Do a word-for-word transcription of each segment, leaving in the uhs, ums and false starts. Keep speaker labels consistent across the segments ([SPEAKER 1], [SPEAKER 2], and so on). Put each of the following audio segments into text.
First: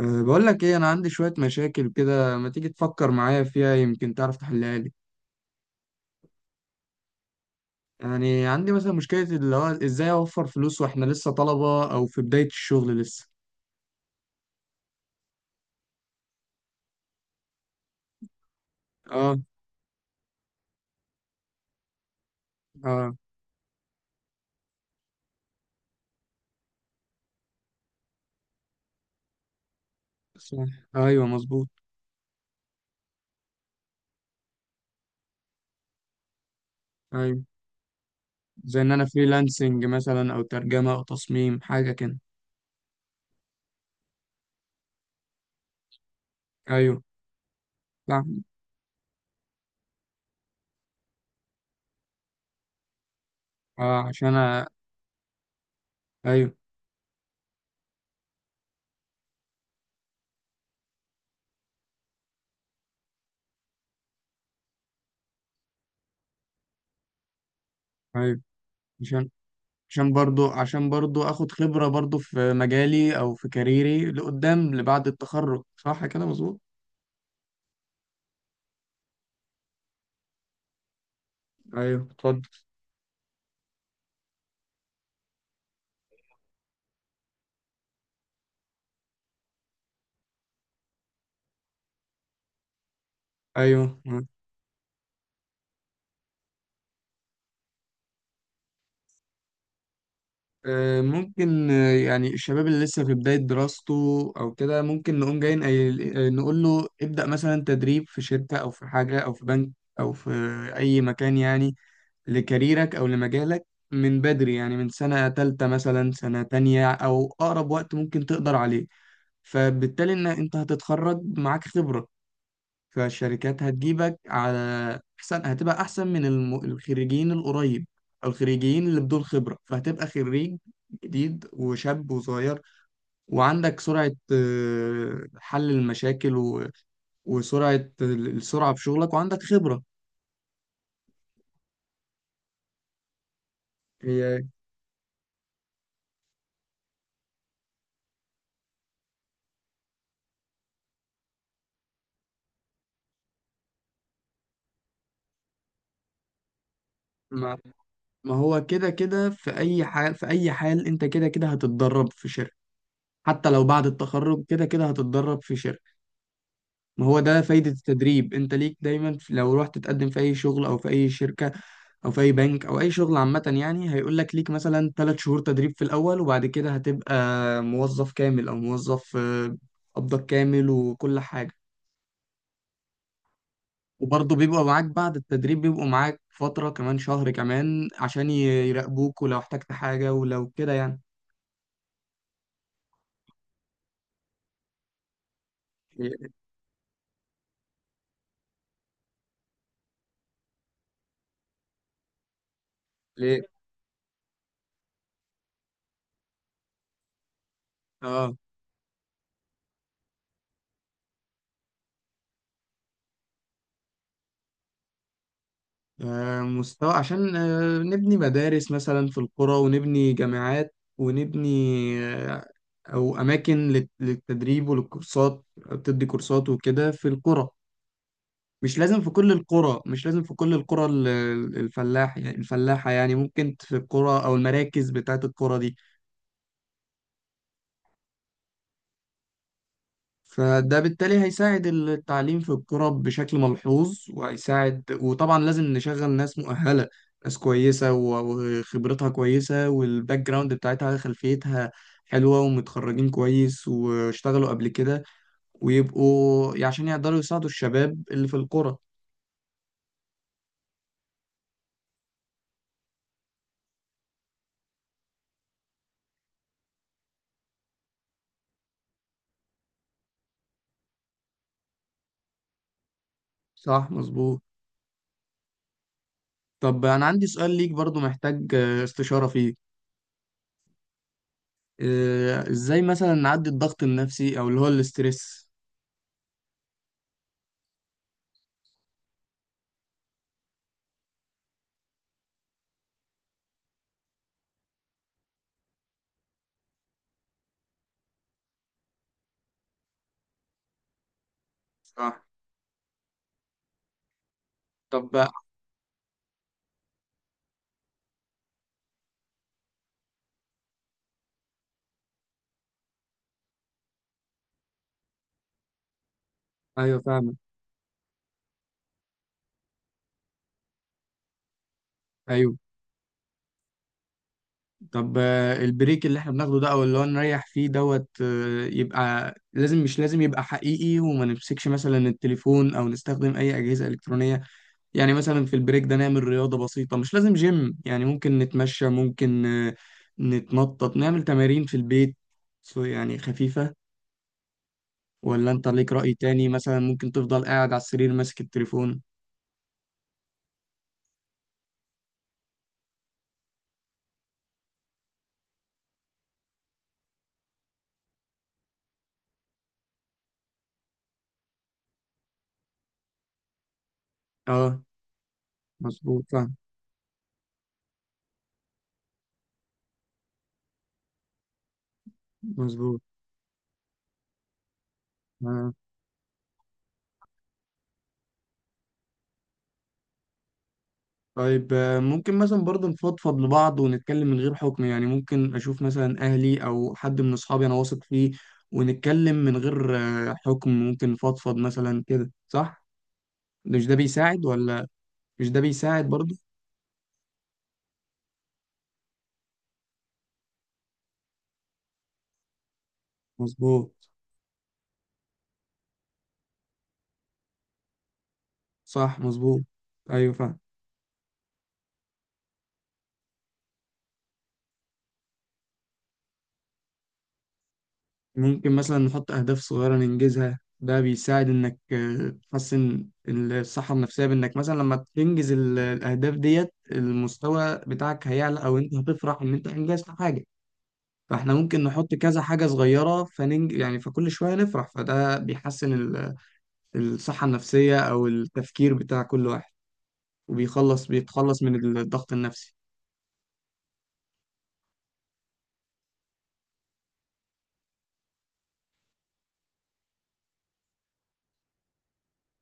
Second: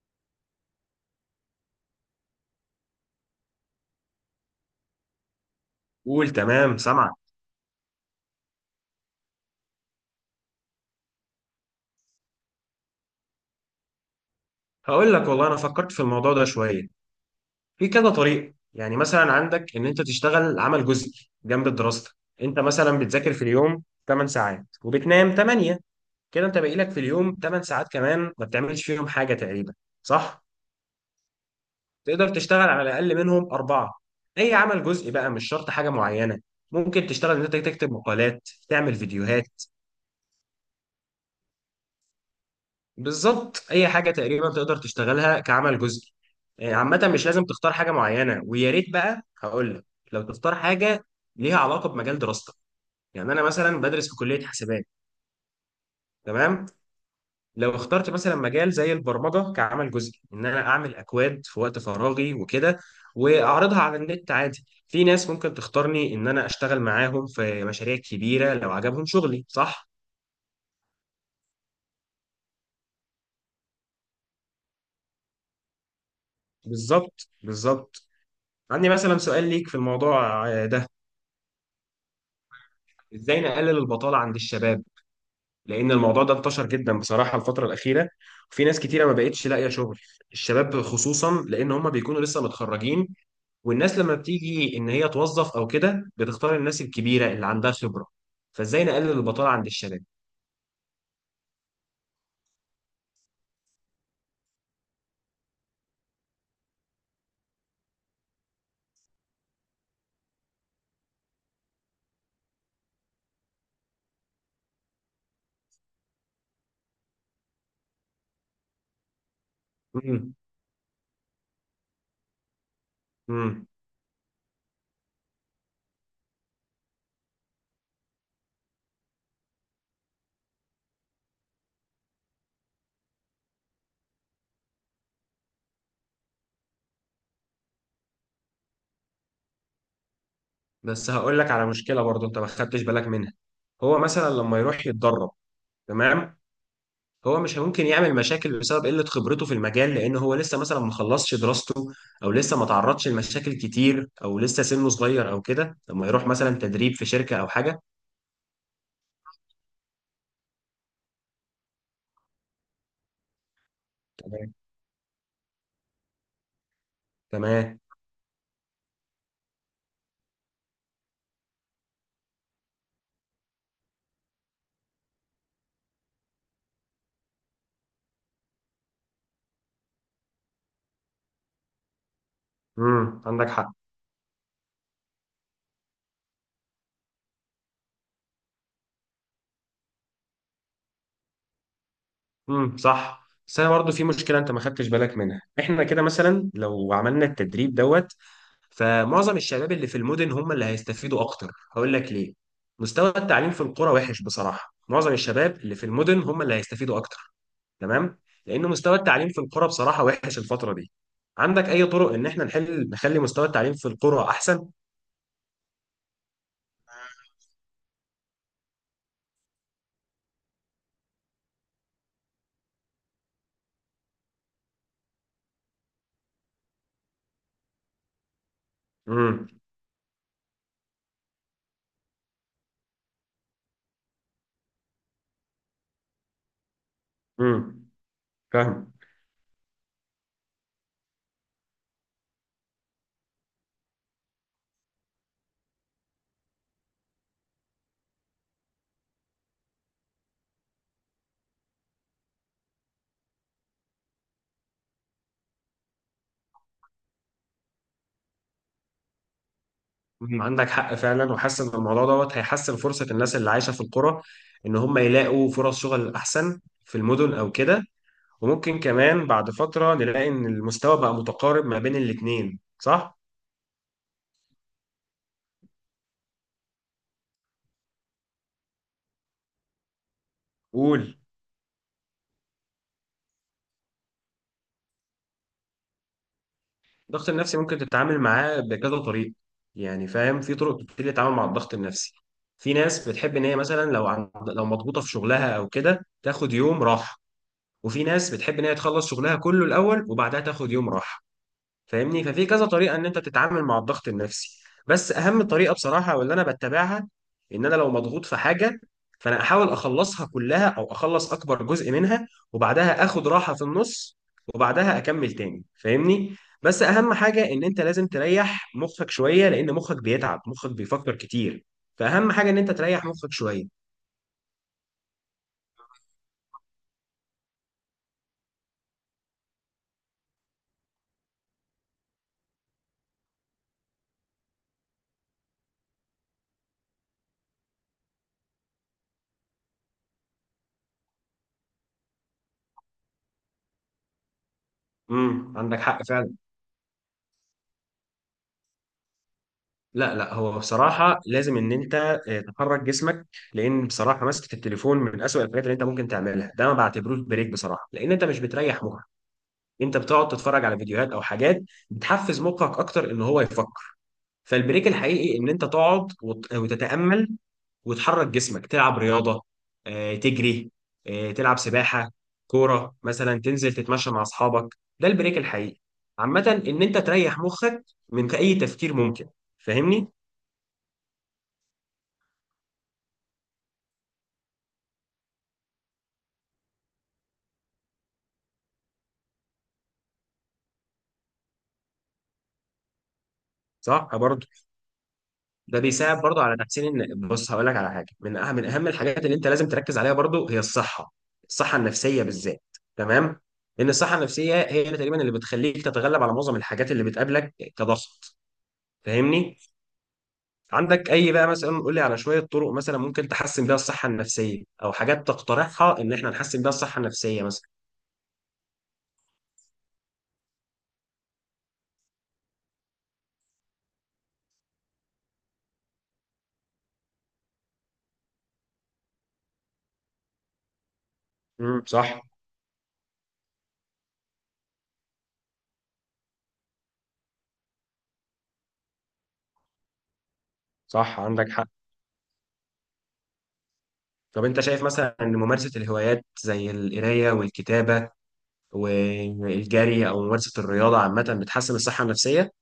[SPEAKER 1] أه، بقول لك ايه، انا عندي شوية مشاكل كده، ما تيجي تفكر معايا فيها يمكن تعرف تحلها لي.
[SPEAKER 2] قول. تمام، سامعك.
[SPEAKER 1] يعني عندي مثلا مشكلة، اللي هو ازاي اوفر فلوس واحنا لسه طلبة او في بداية الشغل لسه.
[SPEAKER 2] هقول لك والله انا فكرت في الموضوع ده شويه. في كذا طريقه، يعني مثلا
[SPEAKER 1] اه،
[SPEAKER 2] عندك ان انت تشتغل عمل جزئي جنب دراستك. انت مثلا
[SPEAKER 1] اه،
[SPEAKER 2] بتذاكر في اليوم ثمانية ساعات وبتنام ثمانية. كده انت باقي لك في اليوم ثمانية ساعات كمان ما بتعملش فيهم حاجه تقريبا، صح؟
[SPEAKER 1] صح. ايوه مظبوط.
[SPEAKER 2] تقدر تشتغل على الاقل منهم اربعه. اي عمل جزئي بقى مش شرط حاجه معينه. ممكن تشتغل ان
[SPEAKER 1] ايوه،
[SPEAKER 2] انت تكتب مقالات،
[SPEAKER 1] زي ان
[SPEAKER 2] تعمل
[SPEAKER 1] انا
[SPEAKER 2] فيديوهات.
[SPEAKER 1] فريلانسنج مثلا، او ترجمة او تصميم حاجة كده.
[SPEAKER 2] بالظبط. اي حاجه تقريبا تقدر تشتغلها كعمل جزئي. آه،
[SPEAKER 1] ايوه
[SPEAKER 2] عامه مش لازم تختار حاجه
[SPEAKER 1] صح.
[SPEAKER 2] معينه، ويا ريت بقى هقول لك لو تختار حاجه ليها علاقه بمجال دراستك. يعني انا مثلا
[SPEAKER 1] اه،
[SPEAKER 2] بدرس في
[SPEAKER 1] عشان
[SPEAKER 2] كليه
[SPEAKER 1] أ...
[SPEAKER 2] حسابات.
[SPEAKER 1] ايوه.
[SPEAKER 2] تمام. لو اخترت مثلا مجال زي البرمجه كعمل جزئي، ان انا اعمل اكواد في وقت فراغي وكده، واعرضها على النت، عادي في ناس ممكن تختارني ان انا اشتغل معاهم في مشاريع
[SPEAKER 1] ايوه.
[SPEAKER 2] كبيره لو عجبهم
[SPEAKER 1] عشان
[SPEAKER 2] شغلي، صح.
[SPEAKER 1] عشان برضو عشان برضو اخد خبرة برضو في مجالي او في كاريري لقدام، لبعد التخرج. صح كده مظبوط.
[SPEAKER 2] بالظبط بالظبط. عندي مثلا سؤال ليك في الموضوع آه، ده.
[SPEAKER 1] ايوه اتفضل.
[SPEAKER 2] ازاي نقلل البطالة عند الشباب؟ لان الموضوع ده انتشر جدا بصراحة الفترة الأخيرة، وفي ناس كتيرة ما بقتش لاقية شغل. الشباب خصوصا، لان هم بيكونوا لسه متخرجين،
[SPEAKER 1] ايوه.
[SPEAKER 2] والناس لما بتيجي ان هي توظف او كده بتختار الناس الكبيرة اللي عندها خبرة. فازاي نقلل البطالة عند الشباب؟
[SPEAKER 1] آه، ممكن آه، يعني الشباب اللي لسه في بداية دراسته او كده، ممكن نقوم جايين نقول له ابدأ مثلا تدريب في شركة، او في حاجة، او في بنك، او في اي مكان يعني، لكاريرك او لمجالك من بدري، يعني من سنة تالتة مثلا، سنة تانية او اقرب وقت ممكن تقدر عليه. فبالتالي ان
[SPEAKER 2] امم
[SPEAKER 1] انت هتتخرج معاك خبرة، فالشركات
[SPEAKER 2] امم
[SPEAKER 1] هتجيبك على احسن، هتبقى احسن من الم... الخريجين القريب، او الخريجين اللي بدون خبرة، فهتبقى خريج جديد وشاب وصغير، وعندك سرعة آه، حل المشاكل و... وسرعة السرعة في شغلك، وعندك خبرة.
[SPEAKER 2] بس هقول لك على مشكلة برضو انت ما خدتش بالك منها. هو مثلا
[SPEAKER 1] هي.
[SPEAKER 2] لما يروح يتدرب، تمام، هو مش ممكن يعمل مشاكل بسبب قلة خبرته في المجال، لأن هو لسه مثلا ما خلصش دراسته، أو لسه ما تعرضش لمشاكل كتير، أو لسه سنه صغير أو كده لما يروح مثلا تدريب في شركة أو
[SPEAKER 1] ما...
[SPEAKER 2] حاجة.
[SPEAKER 1] ما هو كده كده في أي حال، في أي حال أنت كده كده هتتدرب في شركة، حتى لو بعد التخرج
[SPEAKER 2] تمام
[SPEAKER 1] كده كده هتتدرب في شركة. ما هو ده فايدة
[SPEAKER 2] تمام.
[SPEAKER 1] التدريب، انت ليك دايما في- لو رحت تقدم في اي شغل، او في اي شركة، او في اي بنك، او اي شغل عامة، يعني هيقول لك ليك مثلا ثلاث شهور تدريب في الاول، وبعد كده هتبقى موظف كامل، او موظف آه، قبضك كامل وكل حاجة.
[SPEAKER 2] امم عندك حق.
[SPEAKER 1] وبرضه بيبقوا معاك، بعد التدريب بيبقوا معاك فترة كمان، شهر كمان عشان ي- يراقبوك، ولو احتجت حاجة ولو كده يعني.
[SPEAKER 2] امم صح، بس أنا برضه في مشكلة أنت ما خدتش بالك منها. إحنا كده
[SPEAKER 1] ليه؟
[SPEAKER 2] مثلا لو عملنا التدريب دوت، فمعظم الشباب اللي في المدن هم اللي هيستفيدوا أكتر. هقول لك ليه. مستوى
[SPEAKER 1] ليه؟
[SPEAKER 2] التعليم في القرى وحش بصراحة. معظم الشباب اللي في المدن هم اللي هيستفيدوا أكتر. تمام.
[SPEAKER 1] اه.
[SPEAKER 2] لأنه مستوى التعليم في القرى بصراحة وحش الفترة دي. عندك أي طرق إن إحنا نحل نخلي مستوى التعليم في القرى أحسن؟
[SPEAKER 1] آه، مستوى، عشان آه، نبني مدارس مثلا في القرى، ونبني جامعات، ونبني آه، أو أماكن لل- للتدريب، وللكورسات، بتدي كورسات وكده في القرى. مش لازم في كل
[SPEAKER 2] امم
[SPEAKER 1] القرى مش لازم في كل القرى، ال- الفلاح يعني الفلاحة، يعني ممكن في القرى أو المراكز بتاعت القرى دي.
[SPEAKER 2] امم فاهم.
[SPEAKER 1] فده بالتالي هيساعد التعليم في القرى بشكل ملحوظ، وهيساعد، وطبعا لازم نشغل ناس مؤهلة، ناس كويسة و- وخبرتها كويسة، والباك جراوند بتاعتها، خلفيتها حلوة، ومتخرجين كويس واشتغلوا قبل كده، ويبقوا عشان يقدروا يساعدوا الشباب اللي في القرى.
[SPEAKER 2] مم. عندك حق فعلا، وحاسس ان الموضوع دوت هيحسن فرصه الناس اللي عايشه في القرى ان هم يلاقوا فرص شغل احسن في المدن او كده. وممكن كمان بعد فتره نلاقي ان المستوى بقى متقارب ما بين الاثنين، صح؟
[SPEAKER 1] صح مظبوط. طب أنا عندي سؤال ليك برضو، محتاج آه، استشارة فيه.
[SPEAKER 2] قول.
[SPEAKER 1] آه، ازاي مثلا نعدي الضغط النفسي، او اللي هو الاسترس؟
[SPEAKER 2] الضغط النفسي ممكن تتعامل معاه بكذا طريقة. يعني فاهم في طرق كتير للتعامل مع الضغط النفسي. في ناس بتحب ان هي مثلا لو عند... لو مضغوطة في شغلها او كده تاخد يوم راحة. وفي ناس بتحب ان هي تخلص شغلها كله الاول وبعدها تاخد يوم راحة. فاهمني.
[SPEAKER 1] صح.
[SPEAKER 2] ففي كذا طريقه ان انت تتعامل مع الضغط النفسي.
[SPEAKER 1] طب.
[SPEAKER 2] بس اهم طريقه بصراحه واللي انا بتبعها، ان انا لو مضغوط في حاجه فانا احاول اخلصها كلها او اخلص اكبر جزء منها، وبعدها اخد راحه في النص، وبعدها اكمل تاني. فاهمني. بس
[SPEAKER 1] ايوه
[SPEAKER 2] اهم
[SPEAKER 1] فاهمك.
[SPEAKER 2] حاجه ان انت لازم تريح مخك شويه، لان مخك بيتعب، مخك بيفكر كتير. فاهم حاجه
[SPEAKER 1] ايوه.
[SPEAKER 2] ان انت تريح مخك شويه.
[SPEAKER 1] طب، آه، البريك اللي احنا بناخده ده، او اللي هو نريح فيه دوت، آه، يبقى لازم، مش لازم يبقى حقيقي، وما نمسكش مثلا التليفون او نستخدم اي اجهزة الكترونية. يعني مثلا في البريك ده نعمل رياضة بسيطة، مش لازم جيم يعني، ممكن نتمشى، ممكن آه، نتنطط، نعمل تمارين في البيت، سو يعني خفيفة. ولا
[SPEAKER 2] امم
[SPEAKER 1] انت
[SPEAKER 2] عندك
[SPEAKER 1] ليك
[SPEAKER 2] حق
[SPEAKER 1] رأي
[SPEAKER 2] فعلا.
[SPEAKER 1] تاني؟ مثلا ممكن تفضل قاعد على السرير ماسك التليفون.
[SPEAKER 2] لا لا، هو بصراحة لازم إن أنت آه، تحرك جسمك. لأن بصراحة مسكة التليفون من أسوأ الحاجات اللي أنت ممكن تعملها، ده ما بعتبروش بريك بصراحة، لأن أنت مش بتريح مخك، أنت بتقعد تتفرج على فيديوهات أو حاجات بتحفز مخك أكتر إن هو يفكر.
[SPEAKER 1] اه
[SPEAKER 2] فالبريك الحقيقي إن أنت تقعد
[SPEAKER 1] مظبوط
[SPEAKER 2] وت-
[SPEAKER 1] فاهم.
[SPEAKER 2] وتتأمل، وتحرك جسمك، تلعب رياضة، آه، تجري، آه، تلعب سباحة، كورة
[SPEAKER 1] مظبوط.
[SPEAKER 2] مثلا، تنزل تتمشى مع أصحابك، ده البريك
[SPEAKER 1] آه.
[SPEAKER 2] الحقيقي. عامة إن أنت تريح مخك من أي تفكير ممكن، فاهمني؟
[SPEAKER 1] طيب، آه، ممكن مثلا برضه نفضفض لبعض، ونتكلم من غير حكم، يعني ممكن أشوف مثلا أهلي أو حد من أصحابي أنا واثق فيه، ونتكلم من غير آه، حكم، ممكن نفضفض مثلا كده، صح؟ مش ده
[SPEAKER 2] صح
[SPEAKER 1] بيساعد
[SPEAKER 2] برضه.
[SPEAKER 1] ولا؟ مش ده
[SPEAKER 2] ده
[SPEAKER 1] بيساعد
[SPEAKER 2] بيساعد
[SPEAKER 1] برضه؟
[SPEAKER 2] برضو على تحسين ان بص هقول لك على حاجه، من اهم من اهم الحاجات اللي انت لازم تركز عليها برضو هي الصحه، الصحه النفسيه بالذات. تمام. لان
[SPEAKER 1] مظبوط.
[SPEAKER 2] الصحه النفسيه هي اللي تقريبا اللي بتخليك تتغلب على معظم الحاجات اللي بتقابلك كضغط.
[SPEAKER 1] صح
[SPEAKER 2] فاهمني.
[SPEAKER 1] مظبوط. أيوه فاهم.
[SPEAKER 2] عندك اي بقى مثلا، قول لي على شويه طرق مثلا ممكن تحسن بيها الصحه النفسيه، او حاجات تقترحها ان احنا نحسن بيها الصحه النفسيه مثلا.
[SPEAKER 1] ممكن مثلا نحط أهداف صغيرة ننجزها، ده بيساعد إنك آه، تحسن الصحة النفسية، بإنك مثلا لما تنجز ال- الأهداف ديت، المستوى بتاعك هيعلى، أو أنت هتفرح إن أنت أنجزت حاجة. فاحنا ممكن
[SPEAKER 2] امم
[SPEAKER 1] نحط
[SPEAKER 2] صح.
[SPEAKER 1] كذا حاجة صغيرة، فننج يعني فكل شوية نفرح، فده بيحسن ال- الصحة النفسية، أو التفكير بتاع كل واحد، وبيخلص
[SPEAKER 2] صح، عندك
[SPEAKER 1] بيتخلص
[SPEAKER 2] حق.
[SPEAKER 1] من الضغط النفسي.
[SPEAKER 2] طب انت شايف مثلا ان ممارسه الهوايات زي القرايه والكتابه والجري او ممارسه الرياضه عامه بتحسن الصحه النفسيه؟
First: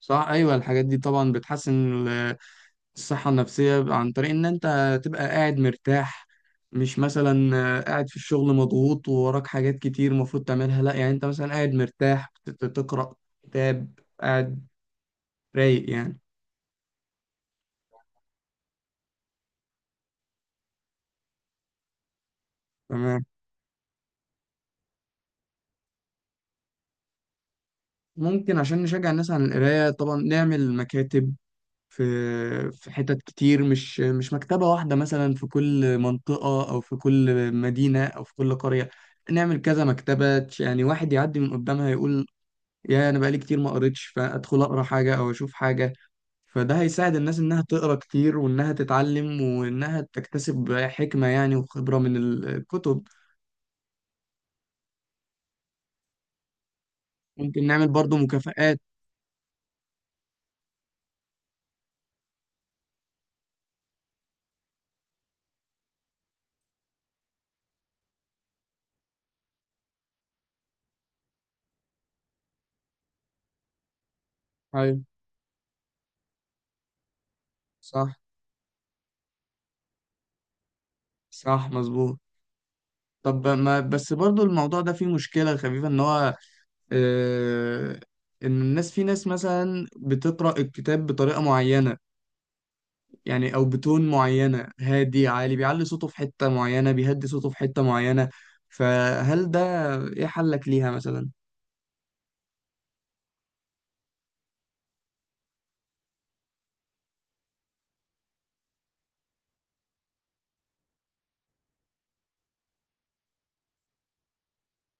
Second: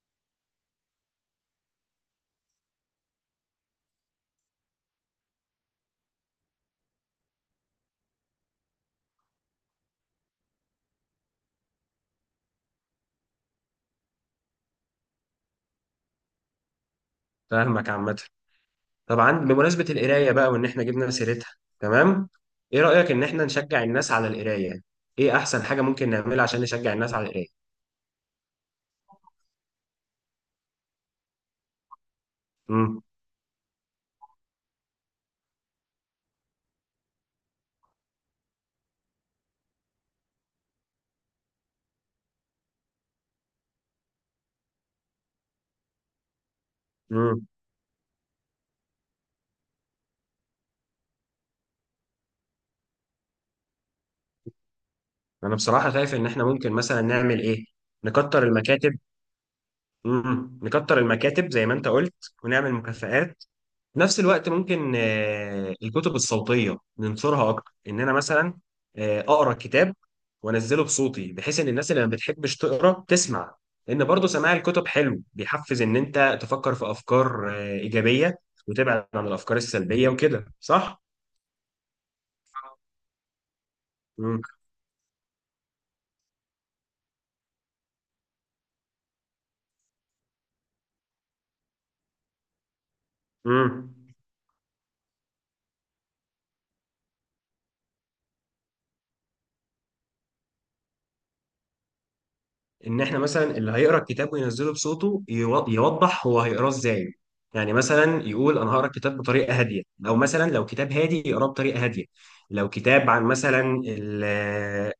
[SPEAKER 1] صح. أيوة، الحاجات دي طبعا بتحسن ال- الصحة النفسية، عن طريق إن أنت تبقى قاعد مرتاح، مش مثلا قاعد في الشغل مضغوط ووراك حاجات كتير المفروض تعملها، لا، يعني أنت مثلا قاعد مرتاح بت- تقرأ كتاب، قاعد رايق يعني.
[SPEAKER 2] فاهمك عامه. طبعا، بمناسبه القرايه بقى وان احنا جبنا سيرتها، تمام، ايه رايك ان
[SPEAKER 1] تمام.
[SPEAKER 2] احنا نشجع الناس على القرايه؟ ايه احسن حاجه ممكن نعملها عشان نشجع الناس على القرايه؟
[SPEAKER 1] ممكن، عشان نشجع الناس على القراية، طبعا نعمل مكاتب في في
[SPEAKER 2] امم
[SPEAKER 1] حتت كتير، مش مش مكتبة واحدة، مثلا في كل منطقة أو في كل مدينة أو في كل قرية، نعمل كذا مكتبة، يعني واحد يعدي من قدامها يقول: يا، أنا بقالي كتير ما قريتش، فأدخل أقرأ حاجة أو أشوف حاجة. فده هيساعد الناس
[SPEAKER 2] امم
[SPEAKER 1] إنها تقرأ كتير، وإنها تتعلم، وإنها تكتسب حكمة يعني وخبرة من الكتب.
[SPEAKER 2] انا بصراحه شايف ان احنا ممكن مثلا نعمل ايه.
[SPEAKER 1] ممكن نعمل برضو
[SPEAKER 2] نكتر
[SPEAKER 1] مكافآت.
[SPEAKER 2] المكاتب. امم نكتر المكاتب زي ما انت قلت، ونعمل مكافآت. في نفس الوقت ممكن آه، الكتب الصوتية ننشرها أكتر، إن أنا مثلا آه، أقرأ كتاب وأنزله بصوتي بحيث إن الناس اللي ما بتحبش تقرأ تسمع. لأن برضه سماع الكتب
[SPEAKER 1] أيوة.
[SPEAKER 2] حلو، بيحفز إن أنت تفكر في أفكار آه،
[SPEAKER 1] صح،
[SPEAKER 2] إيجابية وتبعد عن الأفكار السلبية وكده، صح؟
[SPEAKER 1] صح مظبوط. طب ما بس
[SPEAKER 2] مم.
[SPEAKER 1] برضو، الموضوع ده فيه مشكلة خفيفة، إن هو آه، ان الناس في ناس مثلا بتقرأ الكتاب بطريقة معينة، يعني او
[SPEAKER 2] مم.
[SPEAKER 1] بتون معينة، هادي، عالي، بيعلي صوته في حتة معينة، بيهدي صوته في حتة معينة. فهل ده ايه حلك ليها مثلا؟
[SPEAKER 2] ان احنا مثلا اللي هيقرا الكتاب وينزله بصوته يو- يوضح هو هيقراه ازاي. يعني مثلا يقول انا هقرا الكتاب بطريقه هاديه، او مثلا لو كتاب هادي يقراه بطريقه هاديه. لو كتاب عن مثلا ال-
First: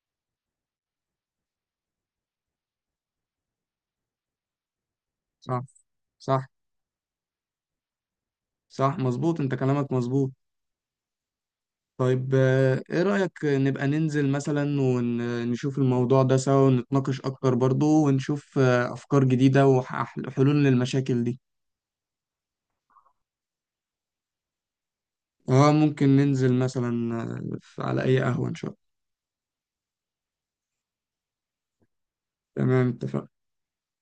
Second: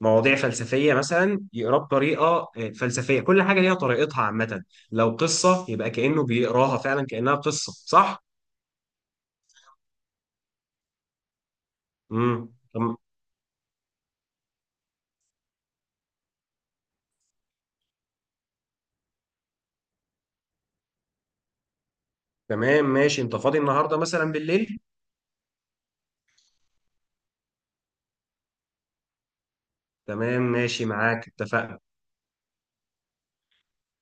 [SPEAKER 2] مواضيع فلسفيه مثلا يقراه بطريقه آه، فلسفيه. كل حاجه ليها طريقتها عامه. لو
[SPEAKER 1] صح.
[SPEAKER 2] قصه يبقى كانه
[SPEAKER 1] صح.
[SPEAKER 2] بيقراها فعلا كانها قصه، صح.
[SPEAKER 1] صح مظبوط، انت كلامك مظبوط. طيب،
[SPEAKER 2] امم
[SPEAKER 1] آه، ايه رأيك نبقى ننزل مثلا ونشوف الموضوع ده سوا، ونتناقش اكتر برضو، ونشوف آه، افكار جديدة وحلول للمشاكل دي؟
[SPEAKER 2] تمام ماشي. انت فاضي النهارده مثلا بالليل؟
[SPEAKER 1] اه، ممكن ننزل مثلا آه، على اي قهوة ان شاء الله.
[SPEAKER 2] تمام، ماشي معاك، اتفقنا.
[SPEAKER 1] تمام اتفقنا.